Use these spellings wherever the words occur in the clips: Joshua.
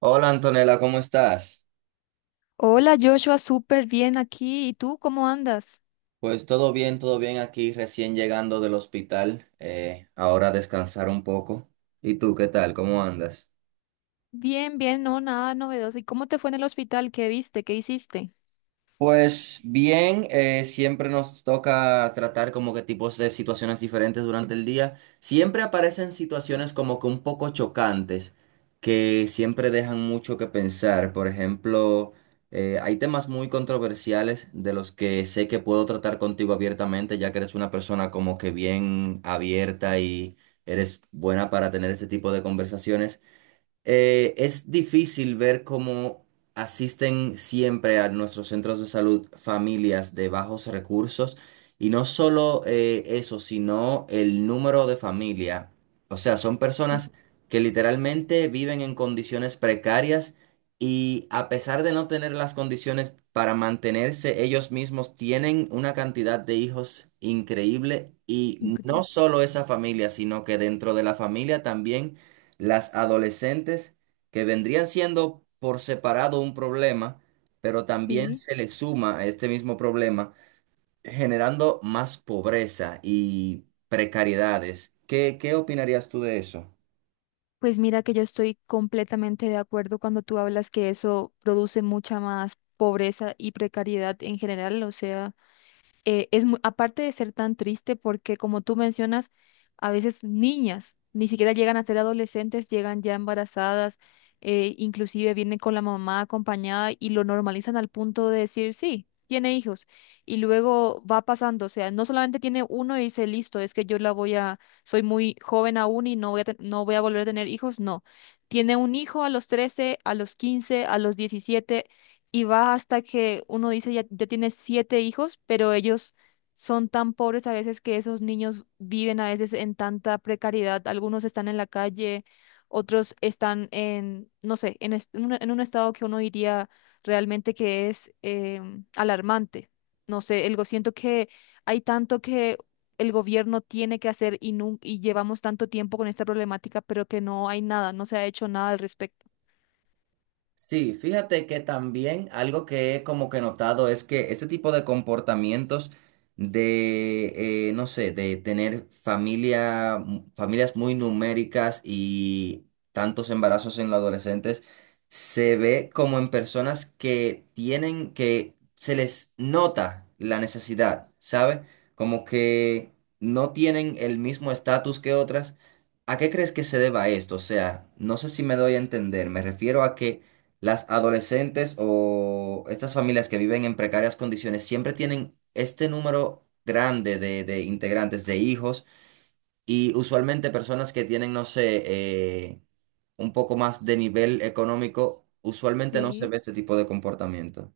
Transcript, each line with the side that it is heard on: right: Hola Antonella, ¿cómo estás?
left: Hola Joshua, súper bien aquí. ¿Y tú cómo andas?
right: Pues todo bien aquí, recién llegando del hospital, ahora a descansar un poco. ¿Y tú qué tal? ¿Cómo andas?
left: Bien, no, nada novedoso. ¿Y cómo te fue en el hospital? ¿Qué viste? ¿Qué hiciste?
right: Pues bien, siempre nos toca tratar como que tipos de situaciones diferentes durante el día. Siempre aparecen situaciones como que un poco chocantes, que siempre dejan mucho que pensar. Por ejemplo, hay temas muy controversiales de los que sé que puedo tratar contigo abiertamente, ya que eres una persona como que bien abierta y eres buena para tener ese tipo de conversaciones. Es difícil ver cómo asisten siempre a nuestros centros de salud familias de bajos recursos y no solo eso, sino el número de familia. O sea, son
left: Sí,
right: personas que literalmente viven en condiciones precarias y a pesar de no tener las condiciones para mantenerse ellos mismos, tienen una cantidad de hijos increíble y no
left: increíble.
right: solo esa familia, sino que dentro de la familia también las adolescentes que vendrían siendo por separado un problema, pero también
left: Sí.
right: se le suma a este mismo problema, generando más pobreza y precariedades. ¿Qué opinarías tú de eso?
left: Pues mira que yo estoy completamente de acuerdo cuando tú hablas que eso produce mucha más pobreza y precariedad en general. O sea, es aparte de ser tan triste, porque como tú mencionas, a veces niñas ni siquiera llegan a ser adolescentes, llegan ya embarazadas, inclusive vienen con la mamá acompañada y lo normalizan al punto de decir, sí, tiene hijos. Y luego va pasando, o sea, no solamente tiene uno y dice, listo, es que yo la voy a, soy muy joven aún y no voy a, no voy a volver a tener hijos, no. Tiene un hijo a los 13, a los 15, a los 17, y va hasta que uno dice ya, ya tiene siete hijos, pero ellos son tan pobres a veces que esos niños viven a veces en tanta precariedad. Algunos están en la calle, otros están en, no sé, en un estado que uno diría realmente que es alarmante. No sé, siento que hay tanto que el gobierno tiene que hacer y, y llevamos tanto tiempo con esta problemática, pero que no hay nada, no se ha hecho nada al respecto.
right: Sí, fíjate que también algo que he como que notado es que ese tipo de comportamientos de, no sé, de tener familia, familias muy numéricas y tantos embarazos en los adolescentes, se ve como en personas que tienen, que se les nota la necesidad, ¿sabe? Como que no tienen el mismo estatus que otras. ¿A qué crees que se deba esto? O sea, no sé si me doy a entender, me refiero a que las adolescentes o estas familias que viven en precarias condiciones siempre tienen este número grande de integrantes, de hijos, y usualmente personas que tienen, no sé, eh, un poco más de nivel económico, usualmente no se ve este tipo de comportamiento.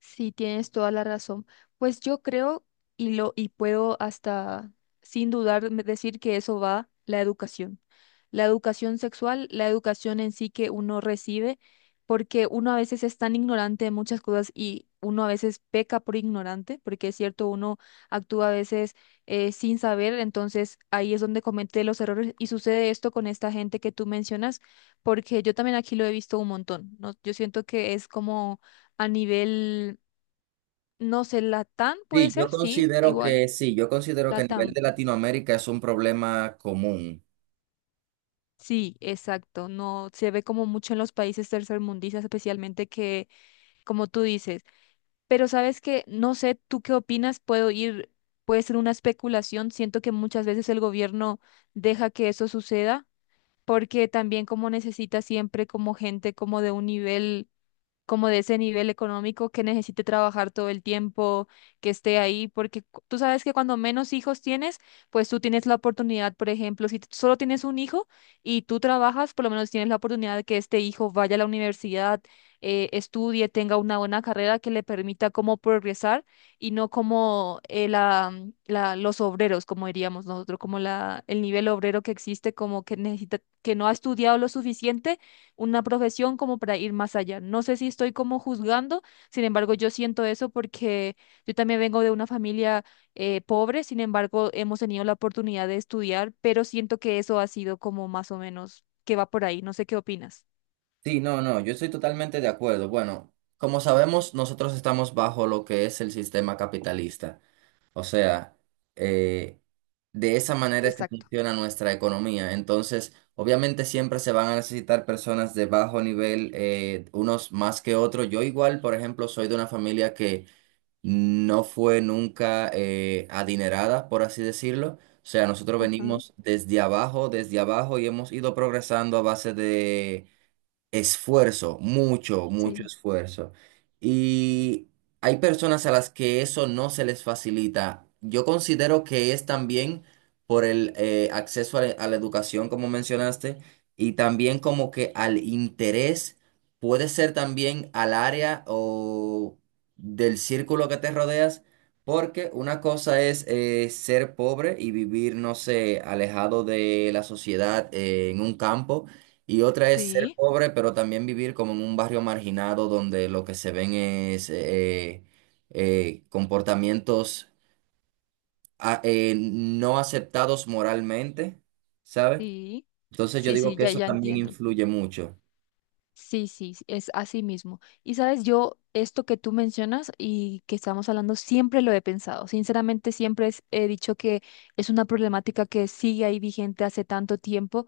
left: Sí, tienes toda la razón. Pues yo creo y puedo hasta sin dudar decir que eso va la educación. La educación sexual, la educación en sí que uno recibe, porque uno a veces es tan ignorante de muchas cosas y uno a veces peca por ignorante, porque es cierto, uno actúa a veces sin saber, entonces ahí es donde comete los errores y sucede esto con esta gente que tú mencionas, porque yo también aquí lo he visto un montón, ¿no? Yo siento que es como a nivel no sé, Latam puede
right: Sí,
left: ser,
right: yo
left: sí,
right: considero
left: igual,
right: que sí, yo considero que a nivel
left: Latam.
right: de Latinoamérica es un problema común.
left: Sí, exacto. No se ve como mucho en los países tercermundistas, especialmente que, como tú dices. Pero sabes que, no sé, ¿tú qué opinas? Puedo ir, puede ser una especulación. Siento que muchas veces el gobierno deja que eso suceda, porque también como necesita siempre como gente como de un nivel como de ese nivel económico que necesite trabajar todo el tiempo, que esté ahí, porque tú sabes que cuando menos hijos tienes, pues tú tienes la oportunidad, por ejemplo, si solo tienes un hijo y tú trabajas, por lo menos tienes la oportunidad de que este hijo vaya a la universidad, estudie, tenga una buena carrera que le permita como progresar y no como los obreros, como diríamos nosotros, como la, el nivel obrero que existe, como que necesita, que no ha estudiado lo suficiente una profesión como para ir más allá. No sé si estoy como juzgando, sin embargo, yo siento eso porque yo también vengo de una familia pobre, sin embargo, hemos tenido la oportunidad de estudiar, pero siento que eso ha sido como más o menos que va por ahí. No sé qué opinas.
right: Sí, no, no, yo estoy totalmente de acuerdo. Bueno, como sabemos, nosotros estamos bajo lo que es el sistema capitalista. O sea, eh, de esa manera es que
left: Exacto.
right: funciona nuestra economía. Entonces, obviamente siempre se van a necesitar personas de bajo nivel, unos más que otros. Yo igual, por ejemplo, soy de una familia que no fue nunca adinerada, por así decirlo. O sea, nosotros
left: Ajá,
right: venimos desde abajo y hemos ido progresando a base de esfuerzo, mucho, mucho
left: sí,
right: esfuerzo. Y hay personas a las que eso no se les facilita. Yo considero que es también por el acceso a la educación, como mencionaste, y también como que al interés, puede ser también al área o del círculo que te rodeas, porque una cosa es ser pobre y vivir, no sé, alejado de la sociedad en un campo. Y otra es ser
left: sí,
right: pobre, pero también vivir como en un barrio marginado donde lo que se ven es comportamientos no aceptados moralmente, ¿sabes?
left: sí,
right: Entonces yo
left: sí,
right: digo
left: sí,
right: que
left: ya,
right: eso
left: ya
right: también
left: entiendo.
right: influye mucho.
left: Sí, es así mismo. Y sabes, yo esto que tú mencionas y que estamos hablando, siempre lo he pensado. Sinceramente, siempre he dicho que es una problemática que sigue ahí vigente hace tanto tiempo.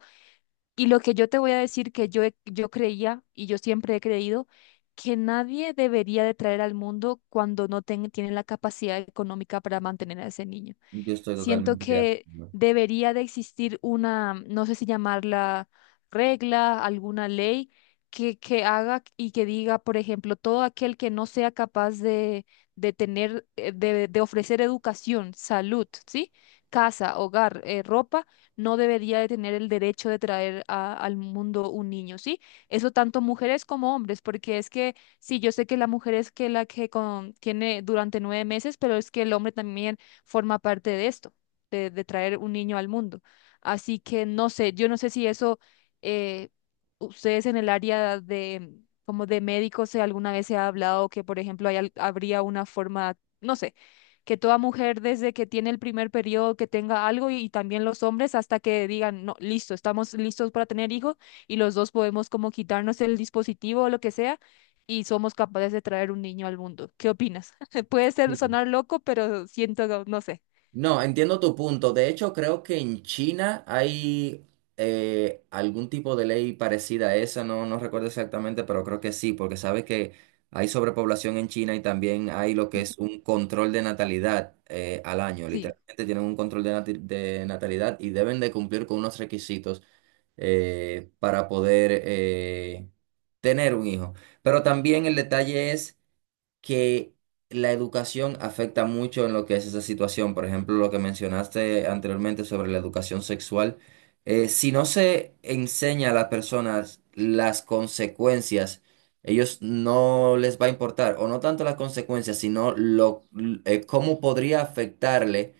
left: Y lo que yo te voy a decir que yo, yo creía y yo siempre he creído que nadie debería de traer al mundo cuando no tiene la capacidad económica para mantener a ese niño.
right: Yo estoy
left: Siento
right: totalmente de
left: que
right: acuerdo.
left: debería de existir una, no sé si llamarla regla, alguna ley que haga y que diga, por ejemplo, todo aquel que no sea capaz de tener, de ofrecer educación, salud, ¿sí? Casa, hogar, ropa, no debería de tener el derecho de traer al mundo un niño, ¿sí? Eso tanto mujeres como hombres, porque es que... Sí, yo sé que la mujer es que la que tiene durante 9 meses, pero es que el hombre también forma parte de esto, de traer un niño al mundo. Así que no sé, yo no sé si eso, eh, ustedes en el área de, como de médicos, si alguna vez se ha hablado que, por ejemplo, hay habría una forma, no sé, que toda mujer desde que tiene el primer periodo que tenga algo y también los hombres hasta que digan, no, listo, estamos listos para tener hijos y los dos podemos como quitarnos el dispositivo o lo que sea y somos capaces de traer un niño al mundo. ¿Qué opinas? Puede ser
right: Sí.
left: sonar loco, pero siento, no sé.
right: No, entiendo tu punto. De hecho, creo que en China hay algún tipo de ley parecida a esa, no, no recuerdo exactamente, pero creo que sí, porque sabes que hay sobrepoblación en China y también hay lo que
left: Sí,
right: es un control de natalidad al año.
left: sí.
right: Literalmente tienen un control de, de natalidad y deben de cumplir con unos requisitos para poder tener un hijo. Pero también el detalle es que la educación afecta mucho en lo que es esa situación. Por ejemplo, lo que mencionaste anteriormente sobre la educación sexual. Si no se enseña a las personas las consecuencias, ellos no les va a importar, o no tanto las consecuencias, sino lo, cómo podría afectarle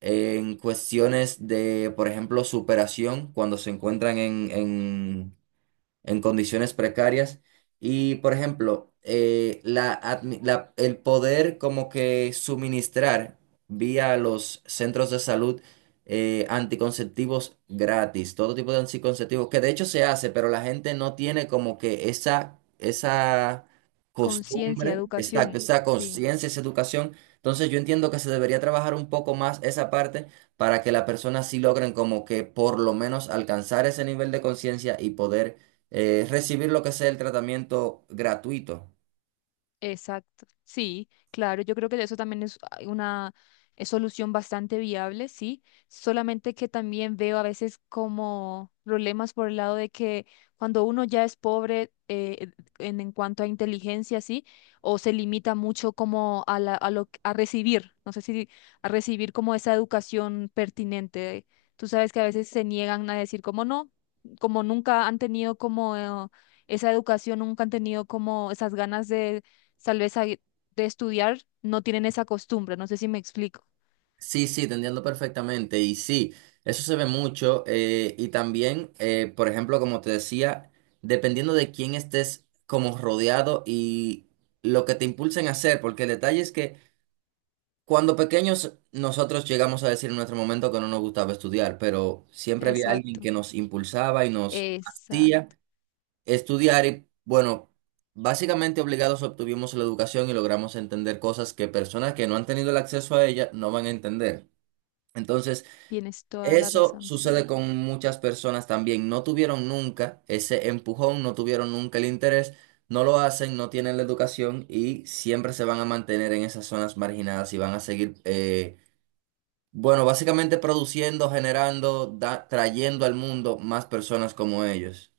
right: en cuestiones de, por ejemplo, superación cuando se encuentran en condiciones precarias. Y, por ejemplo, la, el poder como que suministrar vía los centros de salud anticonceptivos gratis, todo tipo de anticonceptivos, que de hecho se hace, pero la gente no tiene como que esa
left: Conciencia,
right: costumbre, exacto,
left: educación,
right: esa
left: sí.
right: conciencia, esa educación. Entonces yo entiendo que se debería trabajar un poco más esa parte para que las personas sí logren como que por lo menos alcanzar ese nivel de conciencia y poder recibir lo que sea el tratamiento gratuito.
left: Exacto, sí, claro, yo creo que eso también es ah, una solución bastante viable, sí, solamente que también veo a veces como problemas por el lado de que cuando uno ya es pobre en cuanto a inteligencia, sí, o se limita mucho como a la, a lo, a recibir, no sé si a recibir como esa educación pertinente. Tú sabes que a veces se niegan a decir como no, como nunca han tenido como... esa educación, nunca han tenido como esas ganas de tal vez ahí de estudiar, no tienen esa costumbre, no sé si me explico.
right: Sí, sí, te entiendo perfectamente. Y sí, eso se ve mucho. Y también, por ejemplo, como te decía, dependiendo de quién estés como rodeado y lo que te impulsen a hacer, porque el detalle es que cuando pequeños nosotros llegamos a decir en nuestro momento que no nos gustaba estudiar, pero siempre había alguien
left: Exacto,
right: que nos impulsaba y nos hacía
left: Exacto,
right: estudiar y, bueno, básicamente obligados obtuvimos la educación y logramos entender cosas que personas que no han tenido el acceso a ella no van a entender. Entonces,
left: tienes toda la
right: eso
left: razón, sí.
right: sucede con muchas personas también. No tuvieron nunca ese empujón, no tuvieron nunca el interés, no lo hacen, no tienen la educación y siempre se van a mantener en esas zonas marginadas y van a seguir, bueno, básicamente produciendo, generando, trayendo al mundo más personas como ellos.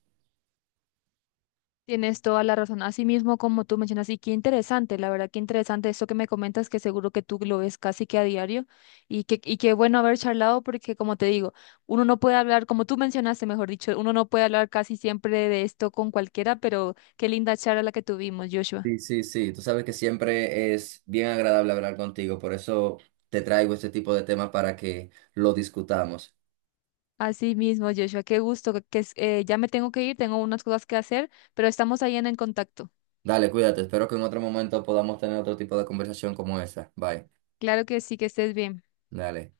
left: Tienes toda la razón. Así mismo como tú mencionas, y qué interesante, la verdad, qué interesante esto que me comentas, que seguro que tú lo ves casi que a diario, y que, y qué bueno haber charlado, porque como te digo, uno no puede hablar, como tú mencionaste, mejor dicho, uno no puede hablar casi siempre de esto con cualquiera, pero qué linda charla la que tuvimos, Joshua.
right: Sí, sí, sí, tú sabes que siempre es bien agradable hablar contigo, por eso te traigo este tipo de temas para que lo discutamos.
left: Así mismo, Joshua, qué gusto, ya me tengo que ir, tengo unas cosas que hacer, pero estamos ahí en el contacto.
right: Dale, cuídate, espero que en otro momento podamos tener otro tipo de conversación como esa. Bye,
left: Claro que sí, que estés bien.
right: dale.